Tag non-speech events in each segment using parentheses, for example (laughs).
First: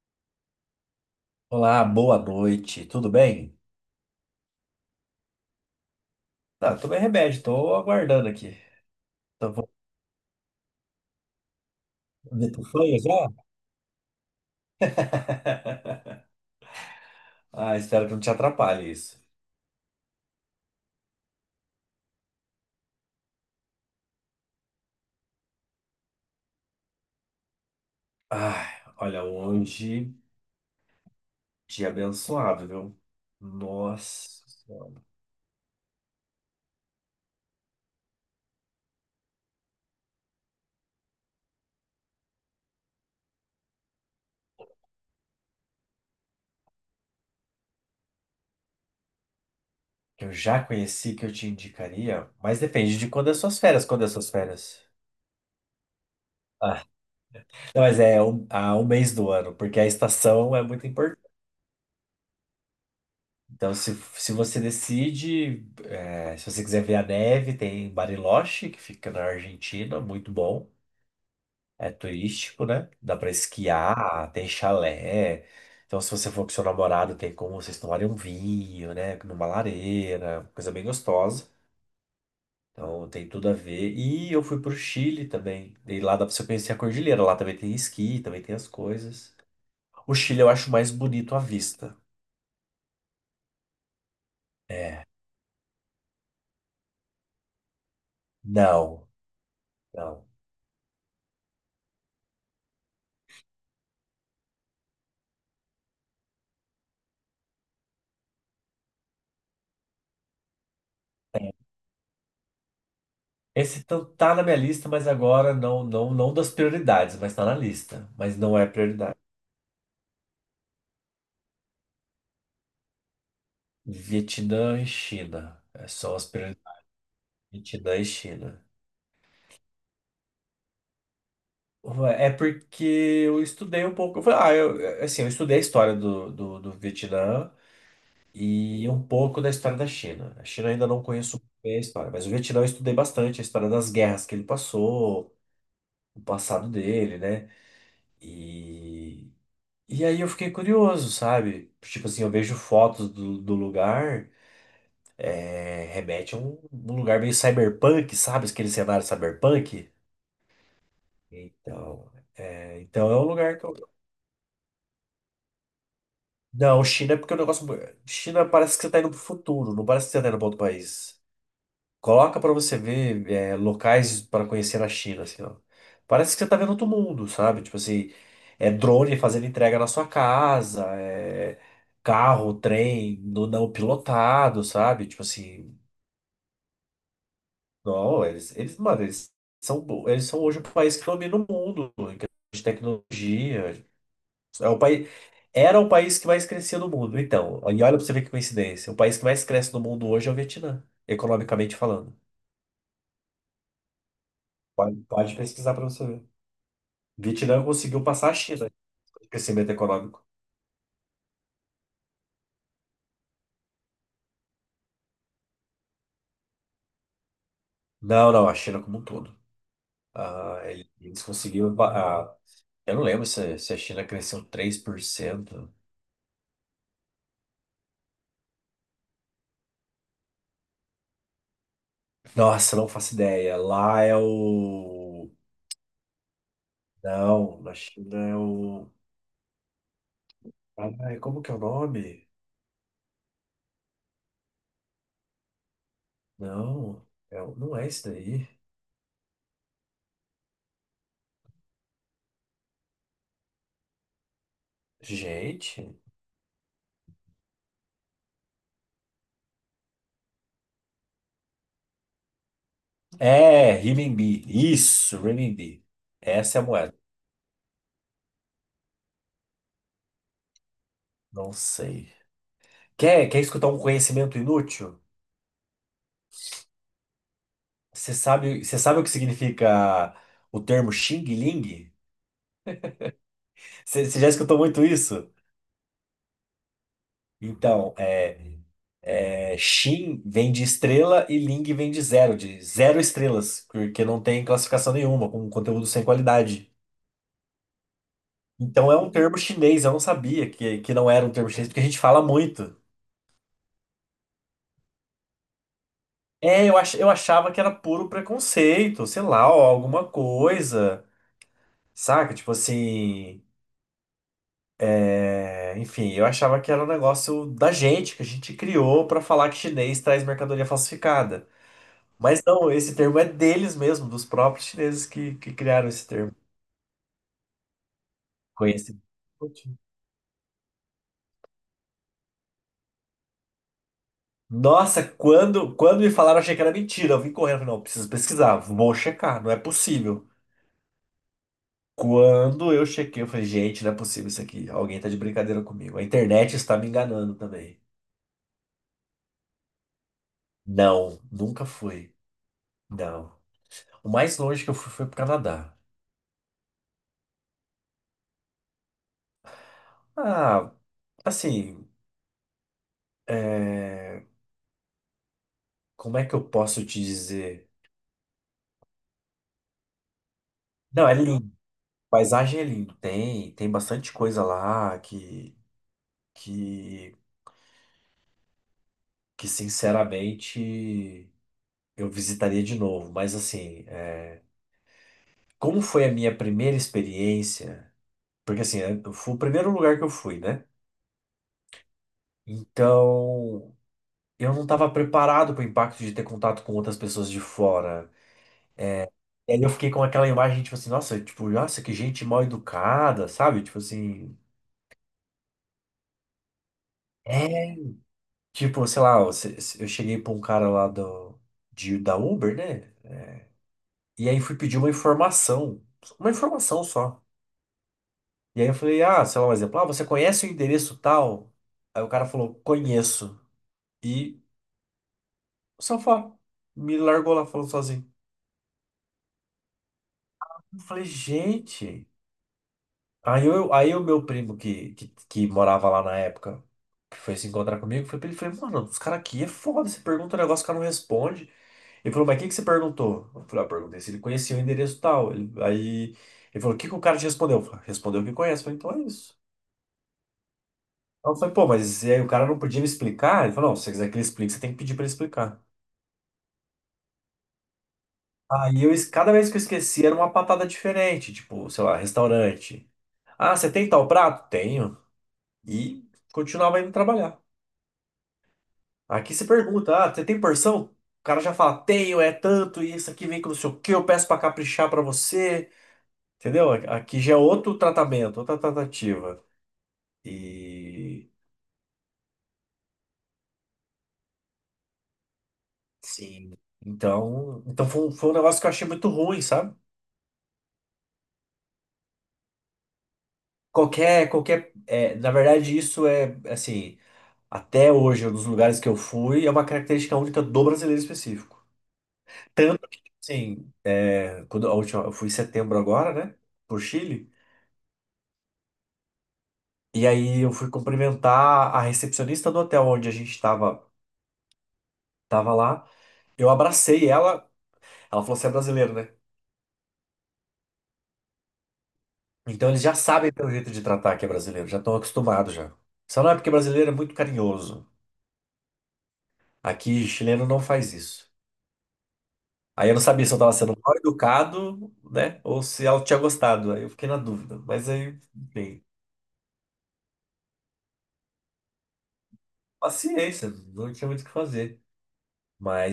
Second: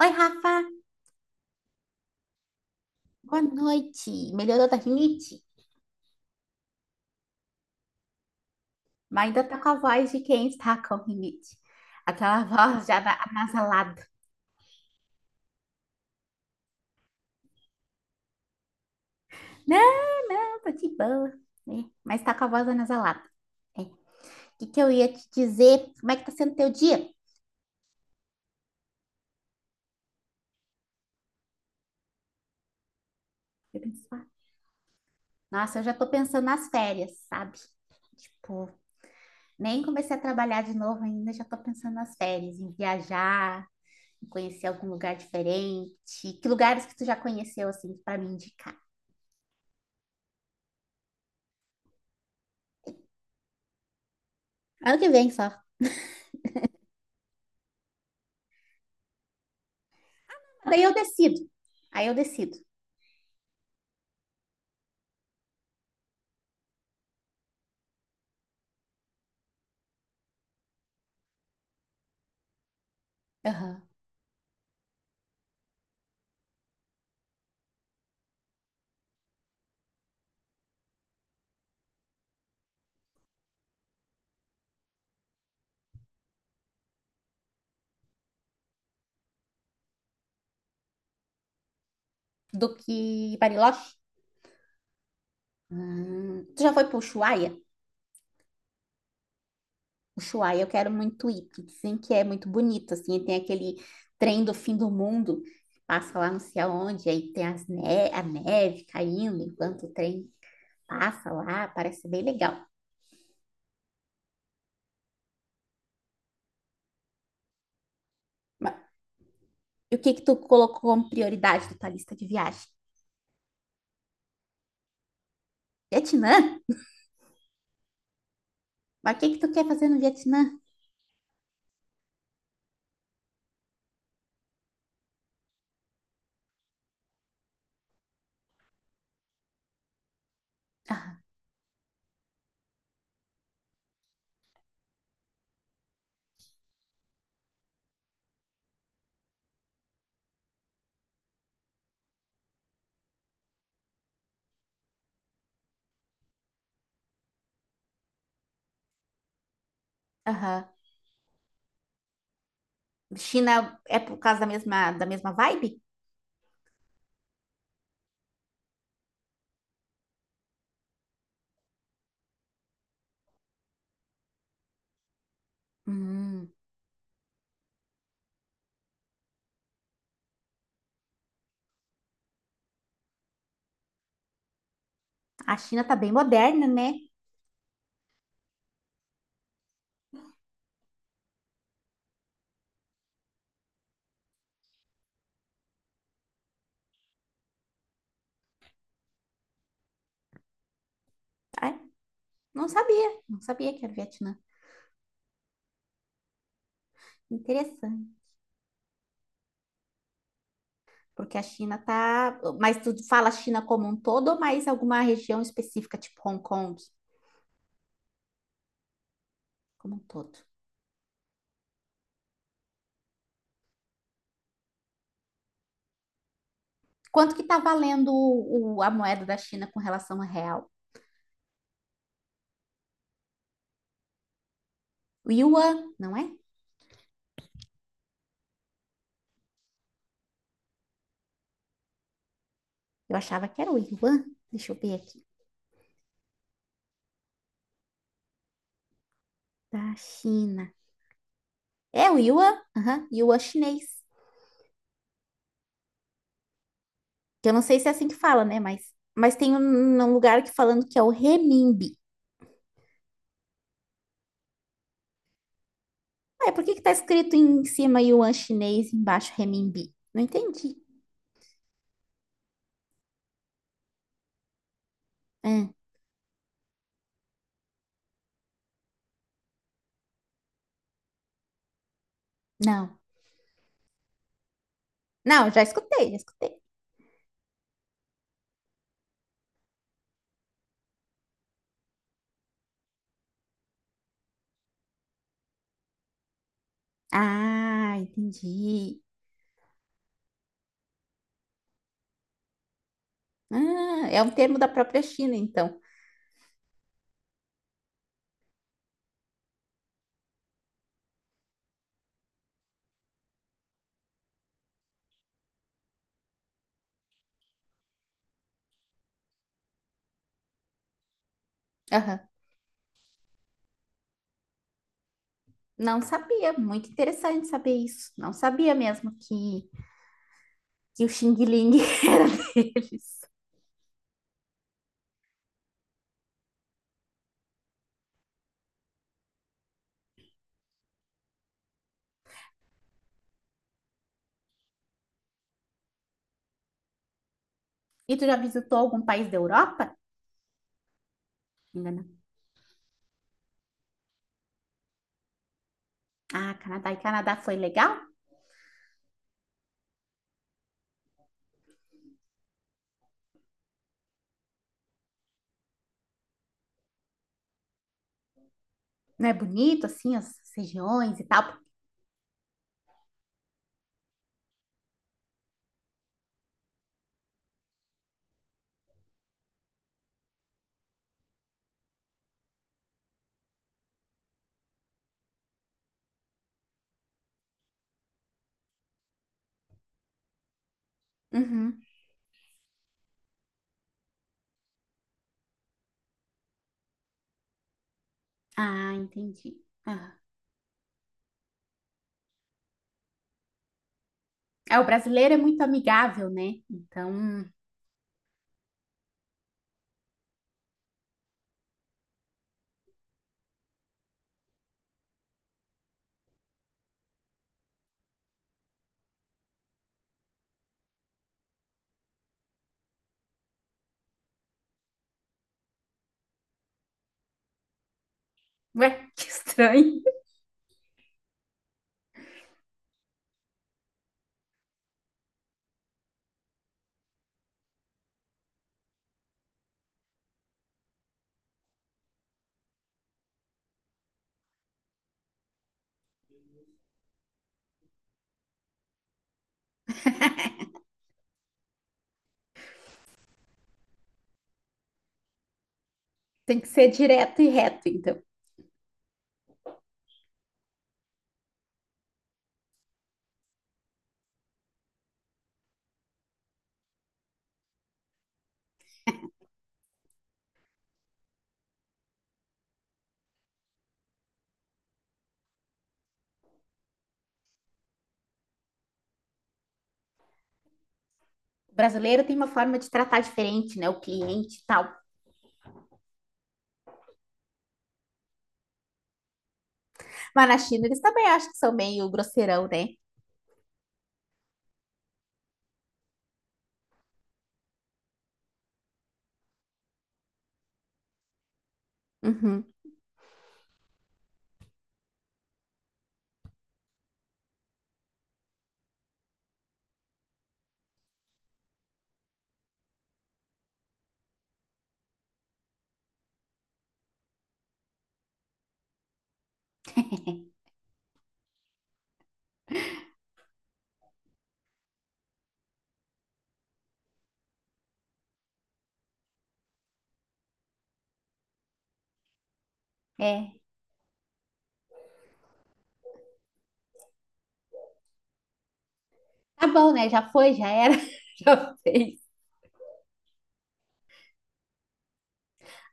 Oi, Rafa, Olá, boa noite. Tudo boa bem? noite. Melhorou da rinite? Tá, tomei remédio, tô aguardando aqui. Mas ainda Tô tá com vou- a voz de quem está com rinite. Aquela (laughs) me tu voz já já? anasalada. (laughs) Ah, espero que não te atrapalhe isso. Não, não, tô de boa, né? Mas tá com a voz anasalada. É. O que que eu ia te dizer? Como é que tá sendo teu dia? Ai, olha, hoje, dia abençoado, viu? Eu penso, "Ah, Nossa, Nossa, eu já tô pensando nas férias, sabe? Tipo, nem comecei a trabalhar de novo ainda, já tô pensando nas férias, em viajar, em conhecer algum lugar diferente. Que lugares que tu já conheceu, assim, pra me indicar? eu já conheci que eu te indicaria, mas depende de quando é suas férias, quando é suas férias. Ano que vem só. Ah, não, mas é um, um mês do ano, porque a estação é Daí muito. eu decido. Aí eu decido. Então, se você decide, é, se você quiser ver a neve, tem Bariloche, que fica na Argentina, muito bom. É turístico, né? Dá pra Aham. esquiar, tem chalé. Então, se você for com seu namorado, tem como vocês tomarem um vinho, né? Numa lareira, coisa bem gostosa. Então, tem tudo a ver. E eu fui pro Chile também. E lá dá pra você conhecer a cordilheira. Lá também tem esqui, também tem as coisas. O Chile eu acho mais bonito à vista. Do que Bariloche? Tu já foi pro Ushuaia? Não, não. Ushuaia, eu quero muito ir, porque dizem que é muito bonito, assim, tem aquele trem do fim do mundo, que passa lá não sei aonde, aí tem as ne a neve caindo enquanto o trem passa lá, parece bem legal. Esse tá na minha lista, mas agora não, não, não das prioridades, mas tá na lista. Mas não é Ma- prioridade. E o que que tu colocou como prioridade da tua lista de viagem? Vietnã e China. É só as Vietnã? prioridades. Vietnã e China. Mas o que que tu quer fazer no Vietnã? É porque eu estudei um pouco. Eu falei, ah, eu, assim, eu estudei a história do Vietnã e um pouco da história da China. A China eu ainda não Aham, conheço bem a história, mas o Vietnã eu estudei bastante a história das guerras que ele passou, o passado dele, né? e E aí eu fiquei curioso, sabe? Tipo assim, eu vejo fotos do lugar, é, remete a um lugar meio cyberpunk, sabe? Aquele cenário cyberpunk. aham. Então, então é um China lugar que eu... é por causa da mesma vibe? Não, China é porque o negócio... China parece que você tá indo pro futuro, não parece que você tá indo pra outro país. Coloca pra você ver é, locais pra conhecer na China, assim, ó. Parece que você Hum, tá vendo outro mundo, sabe? Tipo assim, é drone fazendo entrega na sua casa, é carro, trem, no, não pilotado, sabe? Tipo a assim, China tá bem moderna, né? não, mano, eles são hoje o país que domina o mundo em questão de tecnologia. É o país, era o país que mais crescia no mundo, então. E olha pra você ver que coincidência. O país que mais cresce no mundo hoje é o Vietnã, economicamente Ai, falando. não sabia, não sabia que era Vietnã. Pode, pode pesquisar pra você ver. Vietnã Interessante, conseguiu passar a China de crescimento econômico. porque a China tá... Mas tu fala China como um todo ou mais alguma região específica, tipo Hong Kong, Não, não, a China como um todo. como um todo? Ah, eles conseguiram. Eu não lembro se, a China cresceu 3%. Quanto que tá valendo o, a moeda da China com relação ao real? Nossa, não faço ideia. Lá é O o. yuan, não é? Não, na China é o. Ai, como que é o nome? Eu achava que era o yuan. Deixa eu ver aqui. Não, é o- não é isso daí. Da China. É o Yuan? Aham, Yuan chinês. Gente. Que eu não sei se é assim que fala, né? Mas tem um, um lugar que falando que é o renminbi. É, renminbi. Isso, renminbi. Ué, Essa é por a que que tá moeda. escrito em cima Yuan chinês e embaixo renminbi? Não entendi. Não sei. Quer, quer escutar um conhecimento inútil? Hã, Você sabe o que significa o termo Xing Ling? não. Você já escutou muito isso? Não, já escutei, já escutei. Então, Xin vem de estrela e Ling vem de zero estrelas, porque não tem classificação nenhuma, com conteúdo sem qualidade. Ah, Então é entendi. um termo chinês, eu não sabia que não era um termo chinês, porque a gente fala muito. Ah, é um termo da própria China, então. Eu achava que era puro preconceito, sei lá, ó, alguma coisa, saca? Tipo assim. É, enfim, eu achava que era um negócio da gente, que a gente criou para falar que chinês traz mercadoria falsificada. Aham. Mas não, esse termo é deles mesmo, dos próprios chineses que criaram Não esse termo. sabia. Muito interessante saber isso. Não sabia Conheci. mesmo que o Xing Ling (laughs) era deles. Nossa, quando me falaram, eu achei que era mentira. Eu vim correndo, falei, não, preciso pesquisar, vou checar, não é possível. Quando eu chequei, eu falei, gente, não é possível isso aqui. Alguém tá de brincadeira comigo. A internet está me enganando também. E tu já visitou algum país da Europa? Não, nunca Ainda fui. não. Não. O mais longe que eu fui foi pro Canadá. Ah, Canadá. E Canadá foi legal? Ah, assim, é, como é que eu posso te dizer? Não é bonito, assim, as Não, é regiões e lindo. tal? Paisagem é lindo. Tem bastante coisa lá que, que sinceramente eu visitaria de novo. Mas assim, é, como foi a minha primeira experiência? Porque assim, é, foi o primeiro lugar que eu fui, né? Uhum. Então, eu não estava preparado para o impacto de ter contato com outras pessoas de fora. Ah, E entendi. aí eu fiquei com Ah. aquela imagem, tipo assim, nossa, tipo, nossa, que gente mal educada, sabe? Tipo assim. É, o brasileiro é muito amigável, né? Então, É, tipo, sei lá, eu se- se- eu cheguei pra um cara lá da Uber, né? E aí fui pedir uma informação. Uma informação só. E aí eu falei, ah, sei lá, um exemplo, ah, você conhece o endereço tal? Aí o cara falou, conheço. E o sofá me largou lá falando sozinho. ué, (laughs) que estranho. Eu falei, gente. Aí, eu, aí o meu primo que morava lá na época, que foi se encontrar comigo, foi pra ele, falei, mano, os caras aqui é foda, você pergunta um negócio, o cara não responde. Ele falou, mas o que que você perguntou? Eu falei, ah, perguntei se ele conhecia o endereço tal. Aí ele falou, o que que o cara te respondeu? Eu falei, respondeu que conhece. Eu falei, então é isso. (laughs) Aí eu falei, pô, mas e aí o cara não podia me explicar? Ele falou, não, se você quiser que ele explique, você tem que pedir pra ele explicar. Tem que ser direto e reto, então. Aí eu, cada vez que eu esquecia, era uma patada diferente, tipo, sei lá, restaurante. Ah, você tem tal prato? Tenho. E continuava indo trabalhar. Aqui você pergunta, ah, você tem porção? O cara já fala, tenho, é tanto, e isso aqui vem com não sei o quê, eu peço pra caprichar pra você. Entendeu? Aqui já é outro tratamento, outra tratativa. E O brasileiro tem uma forma de tratar diferente, né? O cliente e tal. sim. Então, foi, foi um negócio que eu achei muito ruim, sabe? Mas na China eles também acham que são meio grosseirão, né? Na verdade, isso é assim, até hoje, um dos lugares que eu fui, é uma característica única do brasileiro específico. Uhum. Tanto que, assim, é, quando a última, eu fui em setembro agora, né? Por Chile. E aí eu fui cumprimentar a recepcionista do hotel onde a gente tava lá. Eu abracei ela. Ela falou, você é brasileiro, né? (laughs) Então eles já sabem pelo jeito de tratar que é brasileiro, já estão acostumados já. Só não é porque brasileiro é muito carinhoso. Aqui, chileno não faz isso. Aí eu não sabia se eu estava É. sendo mal educado, né? Ou se ela tinha gostado. Aí eu fiquei na dúvida. Mas aí, enfim, Tá bom, né? Já foi, já era, (laughs) já fez. paciência, não tinha muito o que fazer.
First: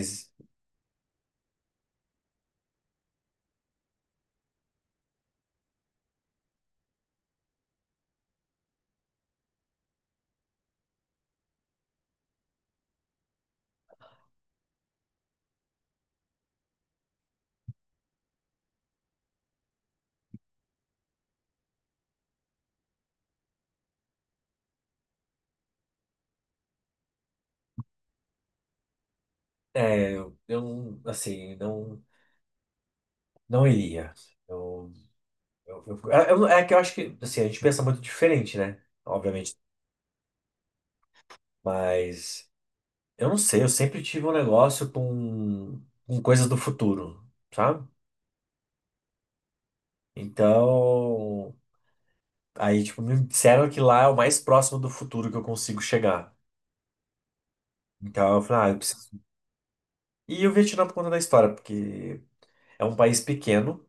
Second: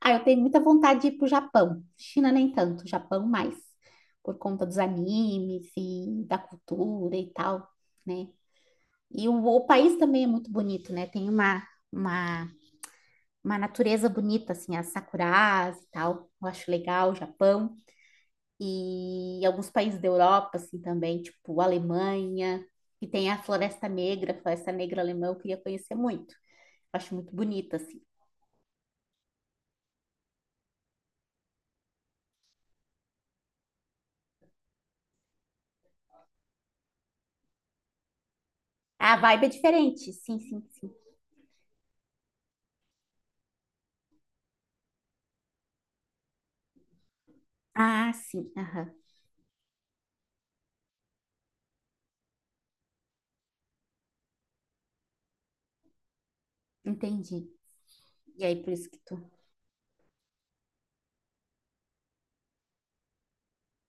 Ah, eu tenho muita vontade de ir pro Japão. China nem tanto, Japão mais, por conta dos animes e da cultura e tal, né? E o país também é muito bonito, né? Tem uma, uma natureza bonita, assim, as sakuras e tal. Eu acho legal o Japão. E alguns países da Europa, assim, também, tipo Alemanha, que tem a Floresta Negra alemã, eu queria conhecer muito. Eu acho muito bonita, assim. Eu não, assim, não, não iria. Eu, eu- é que eu acho que, assim, a gente pensa muito diferente, né? A vibe é Obviamente. diferente, sim, sim, sim. Mas. Eu não sei, eu sempre tive um negócio com coisas do futuro, sabe? Ah, sim, aham. Então, aí, tipo, me disseram que lá é o mais próximo do futuro que eu consigo chegar. Entendi. Então, eu E aí, falei, por ah, eu isso que preciso. tu. E o Vietnã por conta da história, porque é um país pequeno,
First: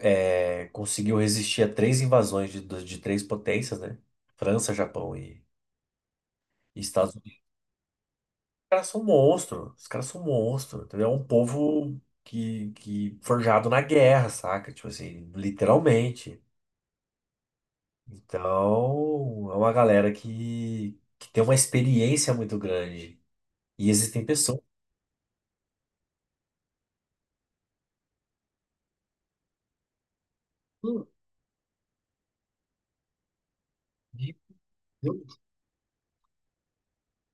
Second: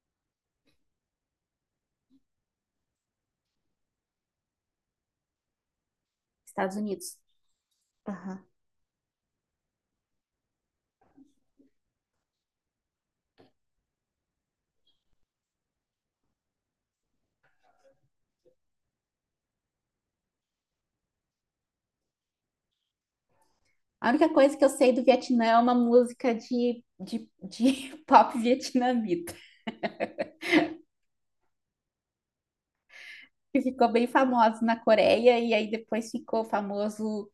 conseguiu resistir a três invasões de três potências, né? França, Japão e, Estados e Estados Unidos. Unidos. Aham. Os caras são monstros, os caras são monstros, entendeu? É um povo que forjado na guerra, saca? Tipo assim, literalmente. Então, é uma galera que tem uma experiência muito grande. E A existem única coisa pessoas. que eu sei do Vietnã é uma música de (laughs) pop vietnamita, que ficou bem que- famosa na Coreia e aí depois ficou famoso.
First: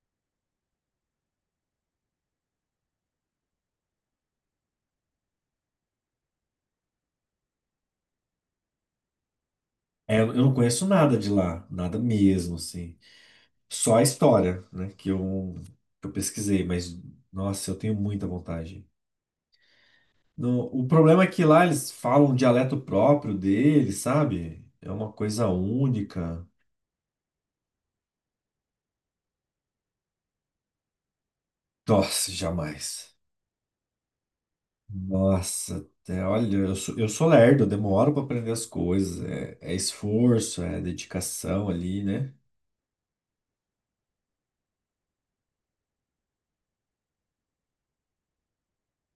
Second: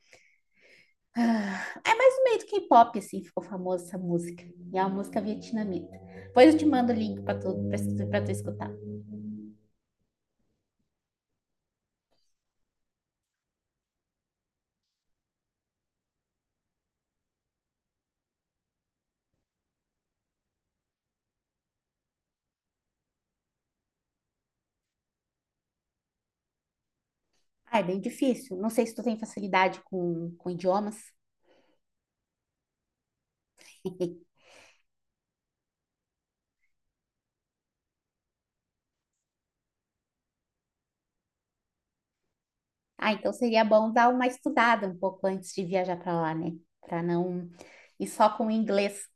Ah, É mais no meio do K-pop, assim, ficou famosa essa música. E é uma música vietnamita. Depois eu te mando o link para tu escutar. É, eu não conheço nada de lá, nada mesmo, assim. Só a história, né, que eu pesquisei, mas, nossa, eu tenho muita vontade. O problema é que lá eles falam um dialeto próprio deles, sabe? É uma coisa única. Ah, é bem difícil. Não sei se tu tem facilidade com idiomas. Nossa, jamais. (laughs) Nossa, olha, eu sou lerdo, eu demoro para aprender as coisas, é, é esforço, é dedicação ali, né? Ah, então seria bom dar uma estudada um pouco antes de viajar para lá, né? Para não ir só com o inglês.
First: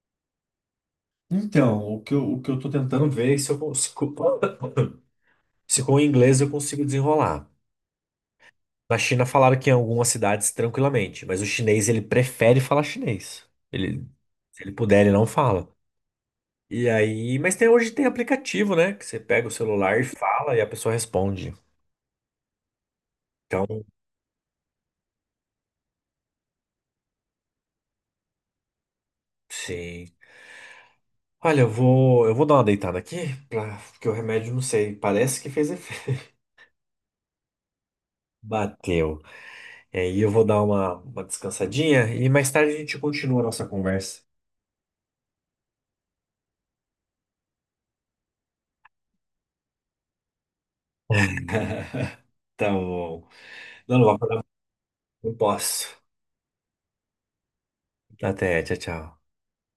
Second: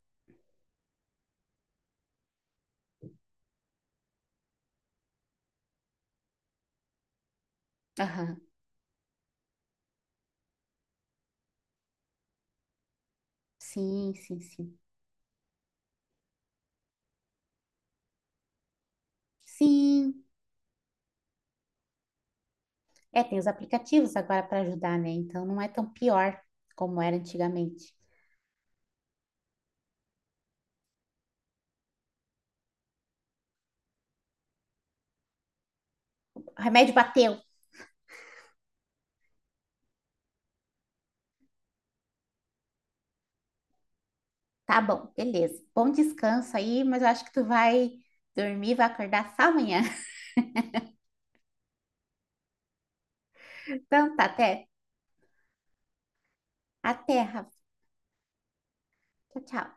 Então, o que eu tô tentando ver é se eu consigo, (coughs) se com o inglês eu consigo desenrolar. Aham. Na China falaram que em algumas cidades tranquilamente, mas o chinês ele prefere falar chinês. Ele, Sim, sim, se ele sim. puder, ele não fala. E aí, mas tem, hoje tem aplicativo, né? Que você pega o celular e Sim. fala e a pessoa responde. É, tem os Então, aplicativos agora para ajudar, né? Então não é tão pior como era antigamente. sim. Olha, eu vou dar uma deitada aqui, pra, porque o remédio, não sei, parece que fez efeito. O remédio bateu. (laughs) Bateu. E aí eu vou dar uma descansadinha e mais tarde a gente continua a nossa conversa. Tá bom, beleza. Bom descanso aí, mas eu acho que tu vai dormir, vai acordar só amanhã. (laughs) (laughs) Tá bom. Não, não, Então vou tá, acordar, até. não posso. Até, Rafa. Até, tchau, tchau. Tchau, tchau.